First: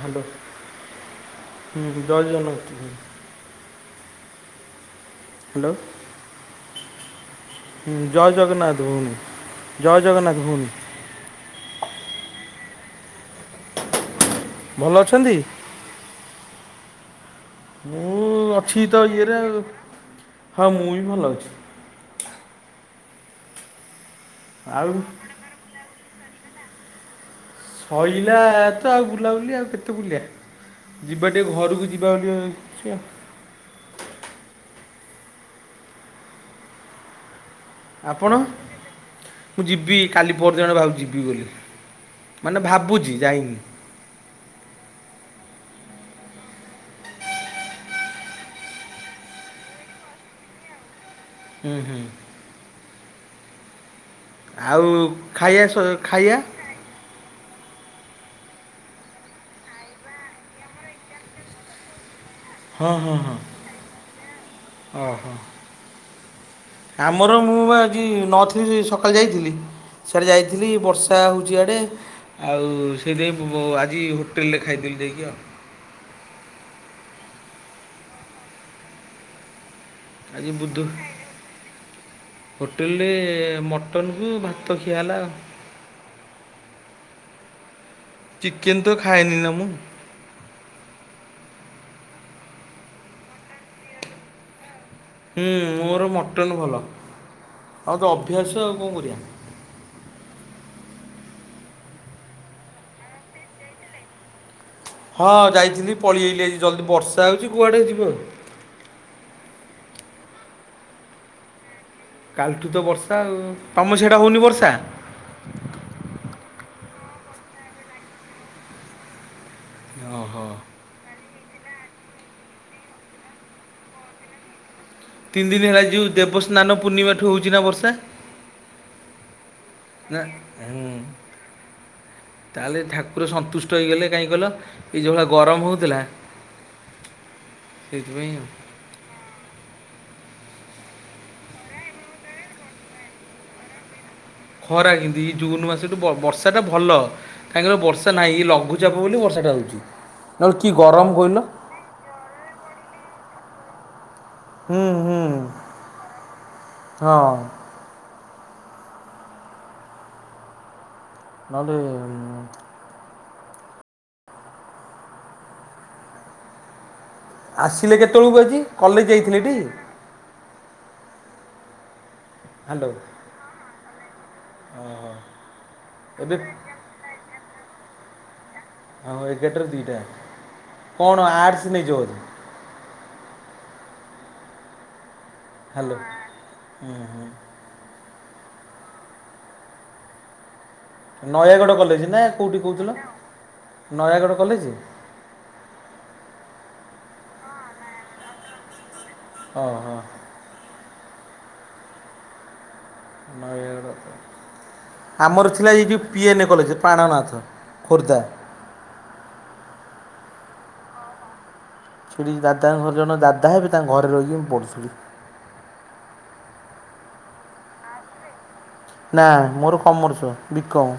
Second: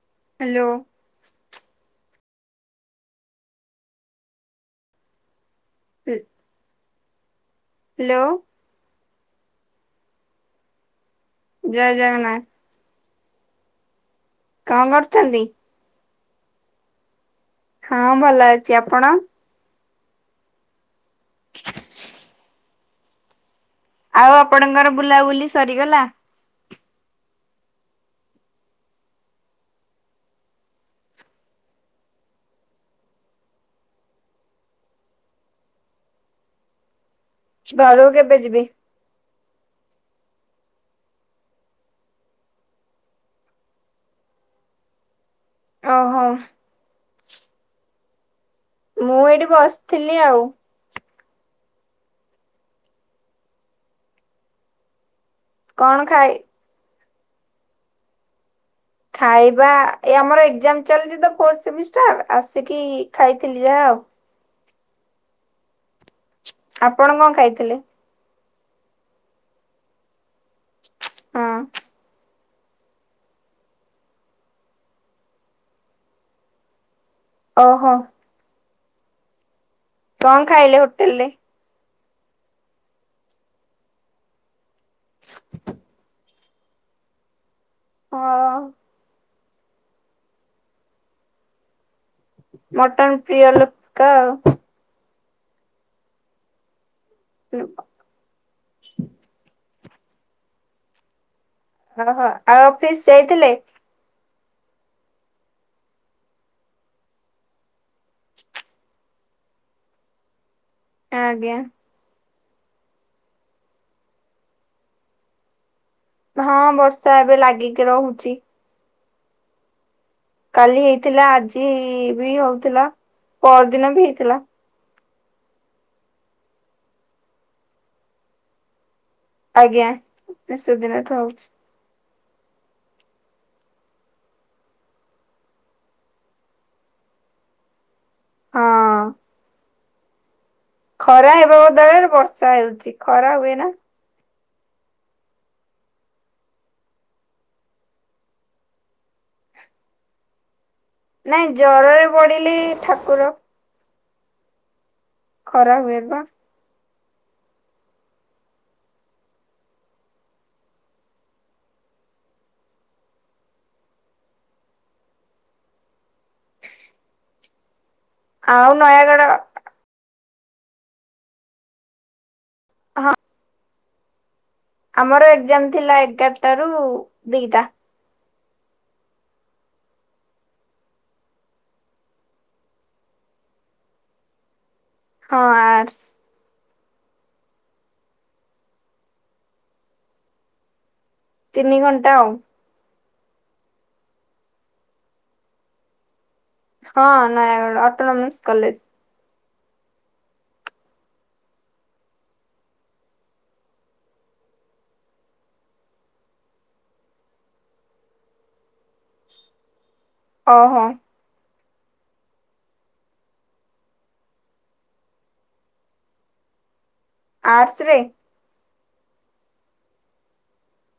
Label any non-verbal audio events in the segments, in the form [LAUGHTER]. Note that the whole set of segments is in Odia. ହାଲୋ। ହ୍ୟାଲୋ। ଜୟ ଜଗନ୍ନାଥ। ହ୍ୟାଲୋ। [INAUDIBLE] ହୁଁ ହ୍ୟାଲୋ ଜୟ ଜଗନ୍ନାଥ ଭଉଣୀ, ଜୟ ଜଗନ୍ନାଥ ଭଉଣୀ। ଜୟ ଜଗନ୍ନାଥ। କଣ ଭଲ ଅଛନ୍ତି କରୁଛନ୍ତି? ହଁ ମୁଁ ଭଲ ଅଛି ତ ଆପଣ? ଇଏରେ ଆଉ, ହଁ ମୁଁ ବି ଭଲ ଅଛି। [INAUDIBLE] ଆଉ ଆପଣଙ୍କର ଆଉ ବୁଲାବୁଲି ସରିଗଲା। ସଇଲା ତ ଆଉ ବୁଲାବୁଲି ଆଉ କେତେ ବୁଲିଵା। ଯିବା ଟିକେ ଘରକୁ ଯିବା ଟିକେ ଦେଖିଆ। ଘରକୁ ଆପଣ? କେବେ ଯିବି? ମୁଁ ଯିବି କାଲି ପରଦିନ ଆଡକୁ ଭାବୁଛି ଯିବି ବୋଲି ମାନେ ଭାବୁଛି ଯାଇନି। ଓହୋ। ମୁଁ ଏଇଠି ବସିଥିଲି ଆଉ। ହୁଁ ହୁଁ। ଆଉ ଖାଇଆ ସ କଣ ଖାଇ ଖାଇଆ? ଖାଇବା ଏ ଆମର ଏକ୍ଜାମ ଚାଲିଛି ତ ଫୋରସେମିସ [UNINTELLIGIBLE] ଆସିକି ହଁ ହଁ ହଁ ଖାଇଥିଲି ଯାହା ଆଉ। ଓହୋ ଆପଣ କଣ ଆମର ମୁଁ ଖାଇଥିଲେ? ବା ଆଜି ନଥିଲି ସକାଳେ ଯାଇଥିଲି ସିଆଡ଼େ ଯାଇଥିଲି ବର୍ଷା ହଁ ହେଉଛି ଇଆଡ଼େ। ଆଉ ସେଇଥିପାଇଁ ଆଜି ହୋଟେଲରେ ଖାଇଦେଲି ଯାଇକି ଆଉ। ଓହୋ କଣ ଆଜି ଖାଇଲେ ବୁଧୁ ହୋଟେଲରେ? ହୋଟେଲରେ ମଟନକୁ ଭାତ ଖିଆ ହେଲାଆଉ। ହଁ ଚିକେନ ତ ଖାଏନି ନା ମୁଁ। ମଟନ ପ୍ରିୟ ଲୋକ ଆଉ। ହୁଁ ମୋର ମଟନ୍ ଭଲ। [UNINTELLIGIBLE] ମୋର ତ ଅଭ୍ୟାସ ଆଉ କଣ କରିବା। ଅ ହ ଆଉ ଅଫିସ ଯାଇଥିଲେ? ହଁ ଯାଇଥିଲି ପଳେଇ ଆଈଲି ଆଜି ଜଲ୍ଦି ବର୍ଷା ହୋ ଉଚି କୁଆଡ଼େ ଯିବ ଆଉ। ଆଜ୍ଞା। କାଲିଠୁ ତ ବର୍ଷା ଆଉ ତମ ସେଇଟା ହୋଉନି ବର୍ଷା? ହଁ ବର୍ଷା ଏବେ ଲାଗିକି ରହୁଚି। ହଁ। କାଲି ହେଇଥିଲା ଆଜି ବି ହୋଉଥିଲା ପରଦିନ ବି ହେଇଥିଲା। ତିନି ଦିନ ହେଲା ଯେଉଁ ଦେବସ୍ନାନ ପୂର୍ଣ୍ଣିମାଠୁ ହୋଉଚି ନା ବର୍ଷା? ଆଜ୍ଞା ନା ହୁଁ ନିସେଦିନ ଠୁ ହୋଉଚି। ତାହେଲେ ଠାକୁର ସନ୍ତୁଷ୍ଟ ହେଇଗଲେ କାହିଁ କହିଲ ଏ ଯୋଉ ଭଳିଆ ଗରମ ହୋଉଥିଲା ସେଇଥିପାଇଁ ଆଉ ହଁ। ଖରା ହେବା ବଦଳରେ ବର୍ଷା ହେଉଚି ଖରା ହୁଏ ନା। ଖରା କେଏନ୍ତୀ ଜୁନ୍ ମାସଠୁ ବ ବର୍ଷାଟା ଭଲ କାହିଁକିନା ବର୍ଷା ନାହିଁ ଲଘୁଚାପ ବୋଲି ବର୍ଷାଟା ହୋ ଉଚି ନହେଲେ କି ଗରମ କହିଲ। ନାଇଁ ଜରରେ ପଡ଼ିଲି ଠାକୁର ହୁଁ ହୁଁ। ଖରା ହୁଏ ପା। ହଁ। ନହେଲେ ଉମ ଆସିଲେ କେତେବେଳକୁ ଆଜି ଆଉ କଲେଜ ନୟାଗଡ ଯାଇଥିଲେ ଟି? ହାଲୋ। ହଁ ଆମର ଏଗଜାମ ଥିଲା ଏବେ ଏଗାରଟା ରୁ ଦିଇଟା। ଆମର ଏାଗାରଟା ରୁ ଦିଇଟା କଣ ଆର୍ଟସ୍ ନେଇଚ ବୋଧେ? ହଁ ହାଲୋ ଆର୍ଟସ। ହୁଁ ହୁଁ। ନୟାଗଡ଼ ତିନି କଲେଜ ଘଣ୍ଟା ନା ଆଉ କୋଉଠି କୋହୁଥିଲ ନୟାଗଡ଼ କଲେଜ? ହଁ ନୟାଗଡ଼ ଅଟୋନମିସ୍ କଲେଜ। ଓ ହୋ। ନୟାଗଡ଼। ଆମର ଥିଲା ଏ ଯୋଉ ପି ଏନ୍ ଏ କଲେଜ ପ୍ରାଣନାଥ ଖୋର୍ଦ୍ଧା। ଓହୋ। ସେଠି ଦାଦାଙ୍କ ଘର ଜଣେ ଦାଦା ହେବେ ତାଙ୍କ ଘରେ ରହିକି ମୁଁ ପଢୁଥିଲି। ଆର୍ଟସ୍ ରେ? ନା ମୋର କମର୍ସ ବି କମ୍।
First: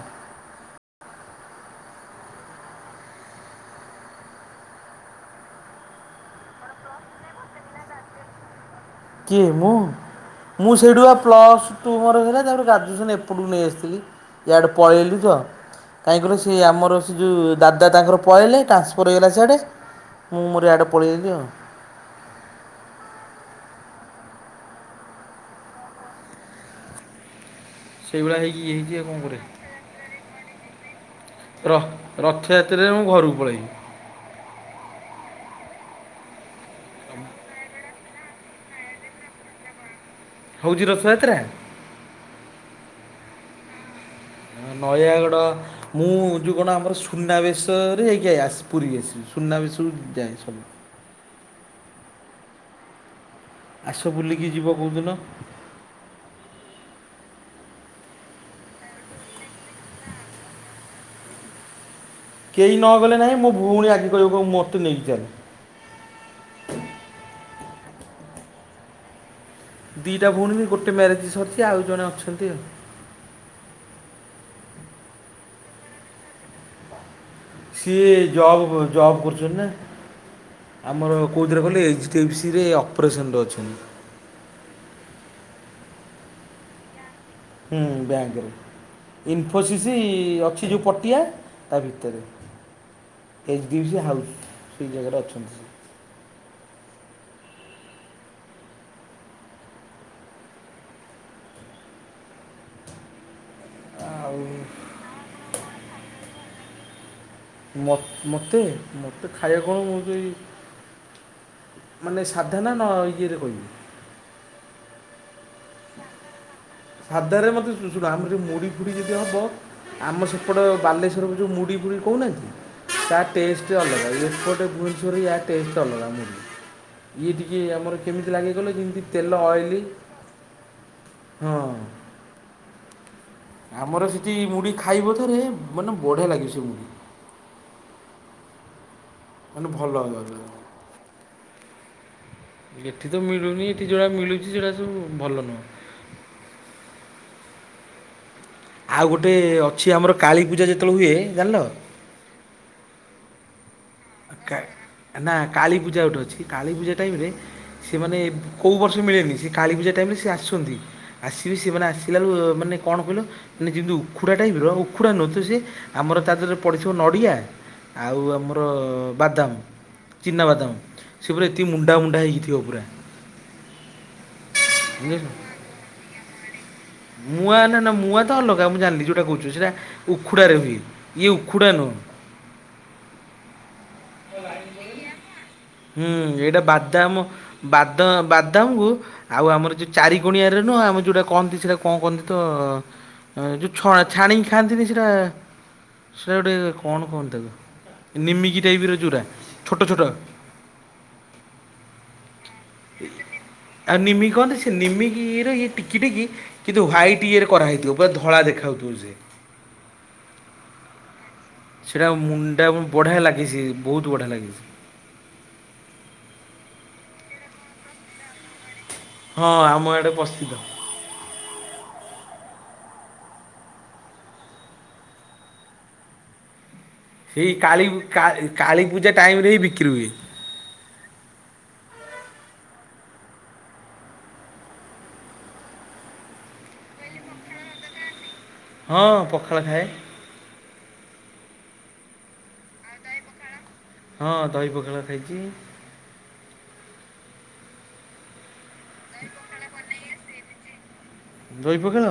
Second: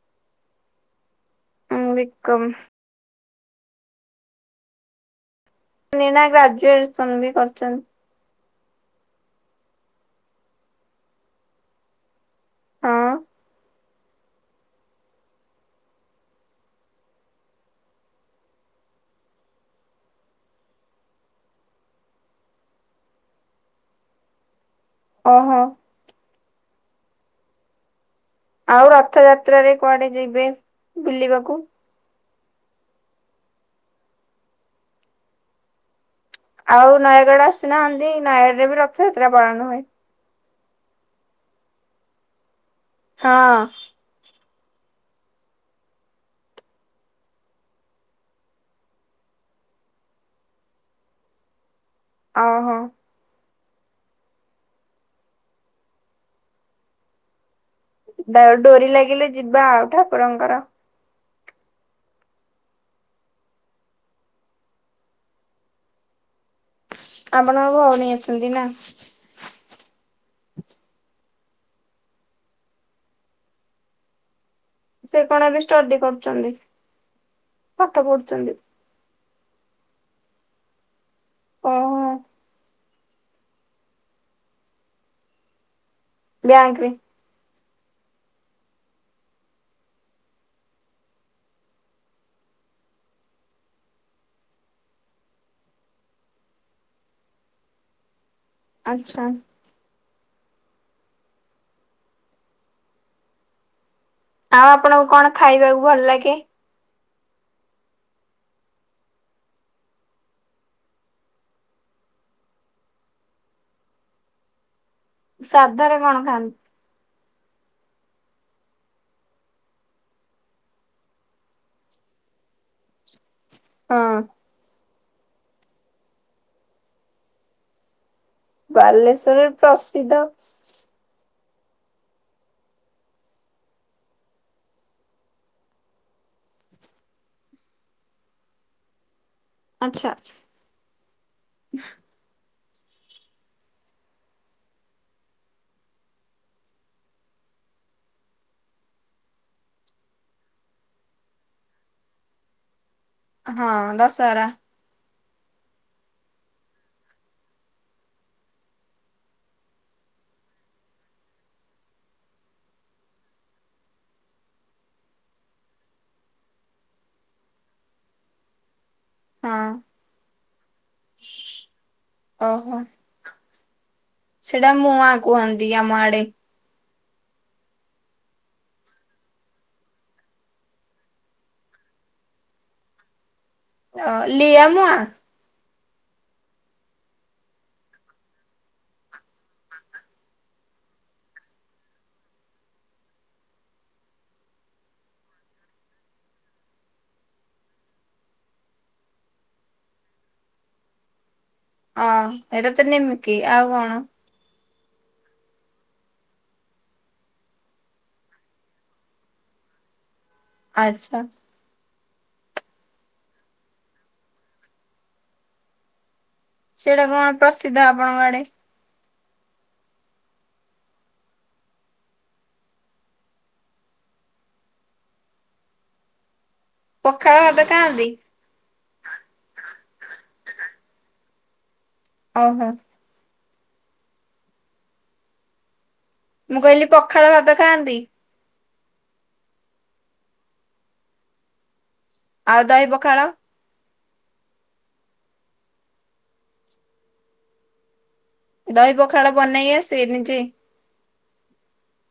ବିି କମ୍। ନୀନା ଗ୍ରାଜୁଏସନ ବି କରିଚନ୍ତି। କିଏ ମୁଁ ମୁଁ ସେଇଠୁ ବା ପ୍ଲସ୍ ଟୁ ମୋର ଥିଲା ତାଙ୍କର ହଁ ଗ୍ରାଜୁଏସନ୍ ଏପଟକୁ ନେଇଆସିଥିଲି। ଇଆଡେ ପଳେଇଲି ତ କାହିଁକିି କହିଲ ସେ ଆମର ସେ ଯୋଉ ଦାଦା ତାଙ୍କର ପଳେଇଲେ ଟ୍ରାନ୍ସଫର୍ ହେଇଗଲା ସେଆଡ଼େ। ମୁଁ ମୋର ଇଆଡ଼େ ପଳିଆଇଲି ଆଉ। ଓହୋ ସେଇଭଳିଆ ହେଇ ଆଉ ରଥଯାତ୍ରାରେ କୁଆଡେ ଯିବେ ବୁଲିବାକୁ? ର ରଥଯାତ୍ରାରେ ମୁଁ ଘରକୁ ପଳେଇବି। ଆଉ ନୟାଗଡ଼ ଆସୁନାହାନ୍ତି ନୟାଗଡ଼ରେ ବି ରଥଯାତ୍ରା ପାଳନ ହୁଏ। ହଉଛି ରଥଯାତ୍ରା? ହଁ ହଁ ନୟାଗଡ଼ ମୁଁ ଯୋଉ କଣ ଆମର ସୁନାବେଶରେ ଯାଇକି ଆ ଆସେ ପୁରୀ ଆସିବି, ସୁନାବେଶ ବେଳକୁ ଯାଏ ସବୁ ଅହୋ। ଆସ ବୁଲିକି ଯିବ କୋଉଦିନ? ତାକ ଡୋରି ଲାଗିଲେ ଯିବା ଆଉ ଠାକୁରଙ୍କର। କେହି ନ ଗଲେ ନାହିଁ ମୋ ଭଉଣୀ ଆଗେ କହିବ କହିବ ମୋତେ ନେଇକି ଚାଲେ। ଆପଣଙ୍କ ଭଉଣୀ ଅଛନ୍ତି ନା? ଦିଇଟା ଭଉଣୀରୁ ଗୋଟେ ମ୍ୟାରେଜ ସରିଛି ଆଉ ଜଣେ ଅଛନ୍ତି ଆଉ। ସେ କଣ ଏବେ ଷ୍ଟଡି କରୁଛନ୍ତି? ପାଠ ସିଏ ପଢୁଛନ୍ତି ଜବ୍ କ ଜବ୍ କରୁଛନ୍ତି ନା, ଆମର କୋଉଥିରେ କହିଲେ ଓହୋ ଏଚ୍ ଡି ଏଫ୍ ସିରେ ଅପରେସନରେ ଅଛନ୍ତି। ବ୍ୟାଙ୍କରେ। ହୁଁ ବ୍ୟାଙ୍କରେ। ଇନଫୋସିସ୍ ଅଛି ଯୋଉ ପଟିଆ ତା ଭିତରେ। ଏଚ୍ ଡିସ୍ ହାଉସ୍ ସେଇ ଜାଗାରେ ଅଛନ୍ତି। ଆଚ୍ଛା। ଆଉ ଆପଣଙ୍କୁ କଣ ଖାଇବାକୁ ଭଲ ଲାଗେ? ମତ୍, ମତେ ମତେ ଖାଇବାକୁ କଣ ମୁଁ ସେଇ ମାନେ ସାଧା ନା ନ ଇଏରେ କହିବି? ସାଧରେ କଣ ଖାଆନ୍ତି? ସାଧାରେ ମତେ ଶୁଶୁ ଶୁଣ ଆମରେ ମୁଢ଼ି ଫୁଢ଼ି ଯଦି ହବ ଆମ ସେପଟ ବାଲେଶ୍ୱରକୁ ଯୋଉ ମୁଡ଼ି ଫୁଡ଼ି କହୁନାହାନ୍ତି ତା ଟେଷ୍ଟ ଅଲଗା ହଁ ଏପଟେ ଭୁବନେଶ୍ୱର ଇଆ ଟେଷ୍ଟ ଅଲଗା ମୁଢ଼ି, ଇଏ ଟିକିଏ ଆମର କେମିତି ଲାଗେ କହିଲ ଯେମିତି ତେଲ ବାଲେଶ୍ଵରରେ ଅଏଲି। [UNINTELLIGIBLE] ହଁ। ଆମର ସେଠି ମୁଢ଼ି ଖାଇବ ଥରେ ମାନେ ବଢ଼ିଆ ଲାଗିବ ସେ ମୁଢ଼ି। ମାନେ ଭଲ ଆଚ୍ଛା। ଏଠି ତ ମିଳୁନି ଏଠି ଯୋଉଟା ମିଳୁଛି ସେଟା ସବୁ ଭଲ ନୁହଁ। ଆଉ ଗୋଟେ ଅଛି ଆମର କାଳୀ ପୂଜା ଯେତଳେ ହୁଏ ଜାଣିଲ ହଁ ଦଶ୍ କା, ନା କାଳୀପୂଜା ଗୋଟେ ଅଛି, କାଳୀପୂଜା ଟାଇମରେ ସିଏ ମାନେ କୋଉ ବର୍ଷ ମିଳେନି ସେ କାଳୀପୂଜା ଟାଇମରେ ସେ ଆସନ୍ତି। ଆସିବି ସିଏ ମାନେ ଆସିଲାଳୁ ମାନେ କଣ କହିଲ ମାନେ ଯେମିତି ଉଖୁଡ଼ା ଟାଇପର ଉଖୁଡ଼ା ନୁହଁ ତ ସିଏ ଆମର ତା ଦେହରେ ପଡ଼ିଥିବ ନଡିଆ ଆଉ ଆମର ହଁ ବାଦାମ ଚିନାବାଦାମ ସେ ପୁରା ଏତିକି ମୁଣ୍ଡା ମୁୁଣ୍ଡା ହେଇକିଥିବ ଓହୋ। ପୁରା। ସେଇଟା ମୁଆଁ କୁହନ୍ତି ଆମ ଆଡେ। ମୁଆଁ ନା ନା ନା ମୁଆଁ ତ ଅଲଗା ମୁଁ ଜାଣିଲି ଯେଉଁଟା କହୁଛି ସେଇଟା ଉଖୁଡ଼ାରେ ହୁଏ ଇଏ ଉଖୁଡ଼ା ନୁହଁ। ଅ ଲିଆ ମୁଆଁ? ହୁଁ ଏଇଟା ବାଦାମ ବାଦ ବାଦାମକୁ। ଆଉ ଆମର ଯୋଉ ଚାରି କଣିଆରେ ନୁହଁ ଆମେ ଯୋଉଟା କହନ୍ତି ସେଇଟା କଣ କହନ୍ତି ତ। ଏ ଯୋଉ ଛଣା ଛାଣିକି ଖାଆନ୍ତିନି ସେଇଟା। ସେଇଟା ଗୋଟେ କଣ କୁହନ୍ତି ତାକୁ ନିମିକି ଟାଇପ ର ଯୋଉରା ଛୋଟ ଛୋଟ। ଅ ହେଇଟା ତ ଏ ନିମିକି ଆଉ କଣ ଆକୁ ନିମିକି କହନ୍ତି। ନିମିକି ଇଏରେ ଇଏ ଟିକି ଟିକ କିନ୍ତୁ ହ୍ୱାଇଟ୍ ଇଏରେ କରାଇଥିବ ପୁରା ଧଳା ଦେଖା ଯାଉଥିବ ସେ। ଆଚ୍ଛା। ସେଇଟା ମୁଣ୍ଡା ବଢ଼ିଆ ଲାଗେ ସେ ବହୁତ ବଢ଼ିଆ ଲାଗେ ସେ। ସେଇଟା କଣ ପ୍ରସିଦ୍ଧ ଆପଣଙ୍କ ଆଡେ? ହଁ ଆମ ଆଡ଼େ ପ୍ରସିଦ୍ଧ। ପଖାଳ ସେଇ ଭାତ କାଳୀ ଖାଆନ୍ତି? କାଳ କାଳୀପୂଜା ଟାଇମ ରେ ହିଁ ବିକ୍ରି ହୁଏ। ଓହୋ। ମୁଁ କହିଲି ପଖାଳ ଭାତ ଖାଆନ୍ତି? ହଁ ପଖାଳ ଖାଏ। ଆଉ ଦହି ପଖାଳ। ହଁ ଦହି ପଖଳ ଖାଇଛି। ଦହି ପଖାଳ ବନେଇ ଆସେ ନିଜେ। ଦହି ପଖାଳ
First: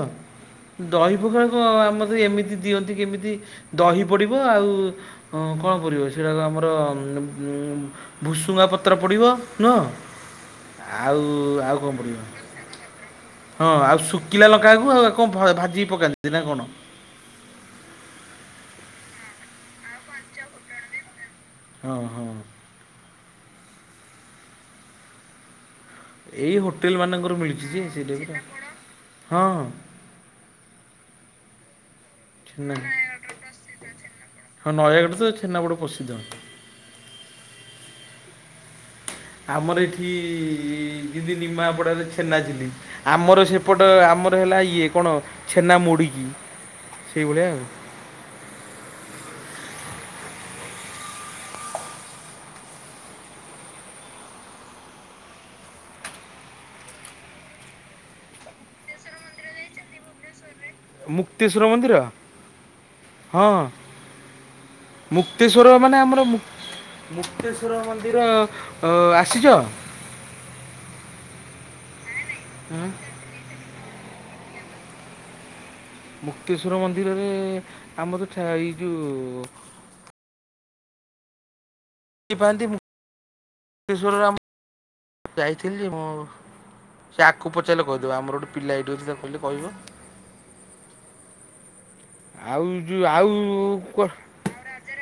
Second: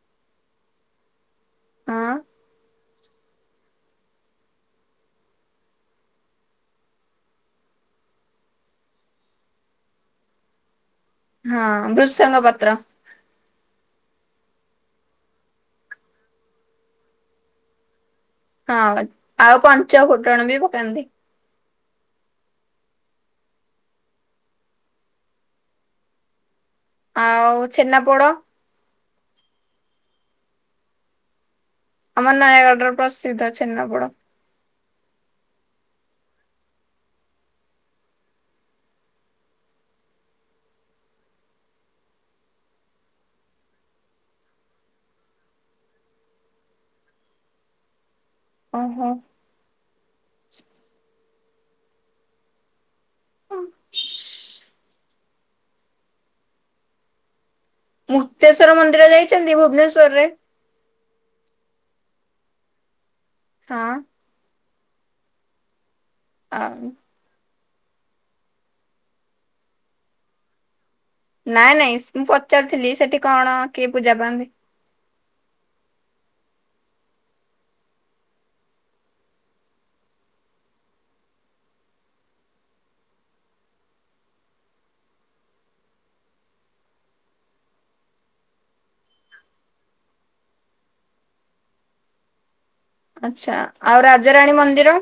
ଦହି ପଖଳ କଁ ହଁ ଆମତ ଏମିତି ଦିଅନ୍ତି କେମିତି। ଦହି ପଡ଼ିବ ଆଉ ଅଁ କଣ ପଡ଼ିବ ସେଟାକୁ ଆମର ଉମ୍ ଉମ୍। ଭୁସୁଙ୍ଗା ପତ୍ର ପଡ଼ିବ ନୁହଁ? ଆଉ। ହଁ ଆଉ କ'ଣ ପଡ଼ିବ ଭୃସଙ୍ଗ ପତ୍ର। ହଁ ଆଉ ଶୁଖିଲା ଲଙ୍କାକୁ ଆଉ ଆକୁ କଁ ଭାଜିିକି ପକାନ୍ତି ନା କଣ? ହଁ ଆଉ ପଞ୍ଚ ଫୁଟଣ ବି ପକାନ୍ତି। ହଁ ହଁ। ଏଇ ହୋଟେଲ ମାନଙ୍କରୁ ଆଉ ମିଳୁଛି ଯେ ଛେନାପୋଡ ସେଇଟାଇପର। ହଁ। ଆମ ଛେନା ନୟାଗଡ଼ ର ପ୍ରସିଦ୍ଧ ଛେନାପୋଡ। ହଁ ନୟାଗଡ଼ ତ ଛେନାପୋଡ଼ ପ୍ରସିଦ୍ଧ। ଆମର ଏଠି ଯିଁତି ନିମାପଡ଼ାରେ ଛେନାଝିଲି। ଆମର ସେପଟ ଆମର ହେଲା ଇଏ କଣ ଛେନା ମୁଡ଼ିକି ସେଇଭଳିଆ ଆଉ। ଓହୋ। ମୁକ୍ତେଶ୍ୱର ମନ୍ଦିର ଯାଇଛନ୍ତି ଭୁବନେଶ୍ୱର ରେ। ମୁକ୍ତେଶ୍ଵର ମନ୍ଦିର ହଁ। ମୁକ୍ତେଶ୍ଵର ମାନେ ଆମର ମୁ ହଁ। ମୁକ୍ତେଶ୍ଵର ମନ୍ଦିର ଅ ଆସିଛ? ନାଇଁ ନାଇଁ ସ୍ ମୁଁ ହଁ। ପଚାରୁଥିଲି ସେଠି କଣ କିଏ ପୂଜା ପାଆନ୍ତି? ମୁକ୍ତେଶ୍ୱର ମନ୍ଦିରରେ ଆମର ଥା ଏଇ ଯୋଉ। [UNINTELLIGIBLE] ଇଶ୍ୱର ରାମ୍। ଯାଇଥିଲି ଯେ ମୁଁ ସେ ଆଖୁ ପଚାରିଲେ କହିଦେବ ଆମର ଗୋଟେ ପିଲା ଏଇଠିଅଛି ତାକୁ କହିଲେ କହିବ। ଆଉ ଯୋଉ ଆଉ କ ରାଣୀ ମନ୍ଦିର।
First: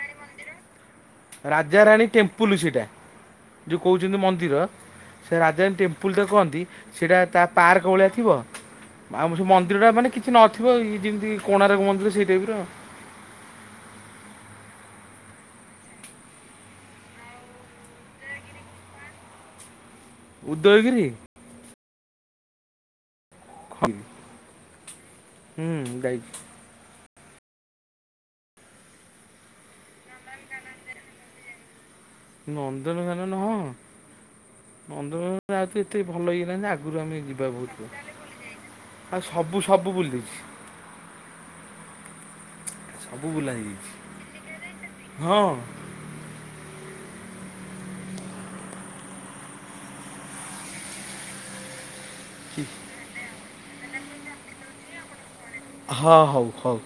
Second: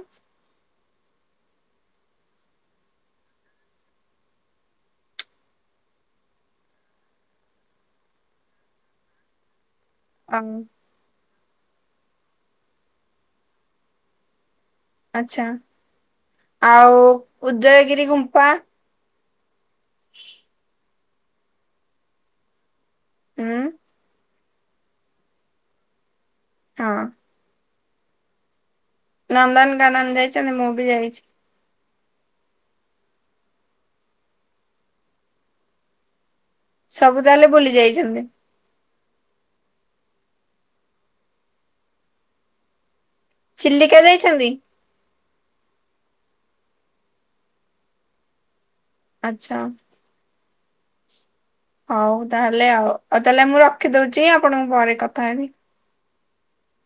ରାଜାରାଣୀ ଟେମ୍ପୁଲୁ ସେଇଟା। ଯଉ କହୁଛନ୍ତି ମନ୍ଦିର। ସେ ରାଜାରାଣୀ ଟେମ୍ପୁଲ୍ଟେ କହନ୍ତି। ସେଟା ତା ପାର୍କ ଭଳିଆ ଥିବ। ଆଉ ମେସେ ମନ୍ଦିର ଟା ମାନେ କିଛି ଆଉ ନଥିବ ଇ ଯେମିତି କୋଣାର୍କ ମନ୍ଦିର ସେଇ ଟାଇପି ର ଆଉ। ଆଚ୍ଛା। ଆଉ ଉଦୟଗିରି ଗୁମ୍ଫା। ଉଦୟଗିରି। ହୁଁ ଯାଇଛି। ହଁ। ନନ୍ଦନକାନ ଯାଇଛନ୍ତି ମୁଁ ବି ଯାଇଛି। ନନ୍ଦନକାନ ହଁ। ନନ୍ଦନକାନ ଆଉ ତି ତି ଭଲ ହେଇ ଗଲାନି ଆ ସବୁ ତାହେଲେ ବୁଲି ଯାଇଛନ୍ତି। ଆ ସବୁ ସବୁ ବୁଲିଦେଇଛି। ସବୁ ବୁଲା ଚିଲିକା ଯାଇଛନ୍ତି ହେଇଯାଇଛି। ହଁ। ଆଚ୍ଛା ହଉ। ହଉ ତାହେଲେ ଆଉ। ଆଉ ତାହେଲେ ମୁଁ ରଖିଦଉଛି ଆପଣଙ୍କ ପରେ କଥା ହେବି। ହଁ ହଉ ହଉ।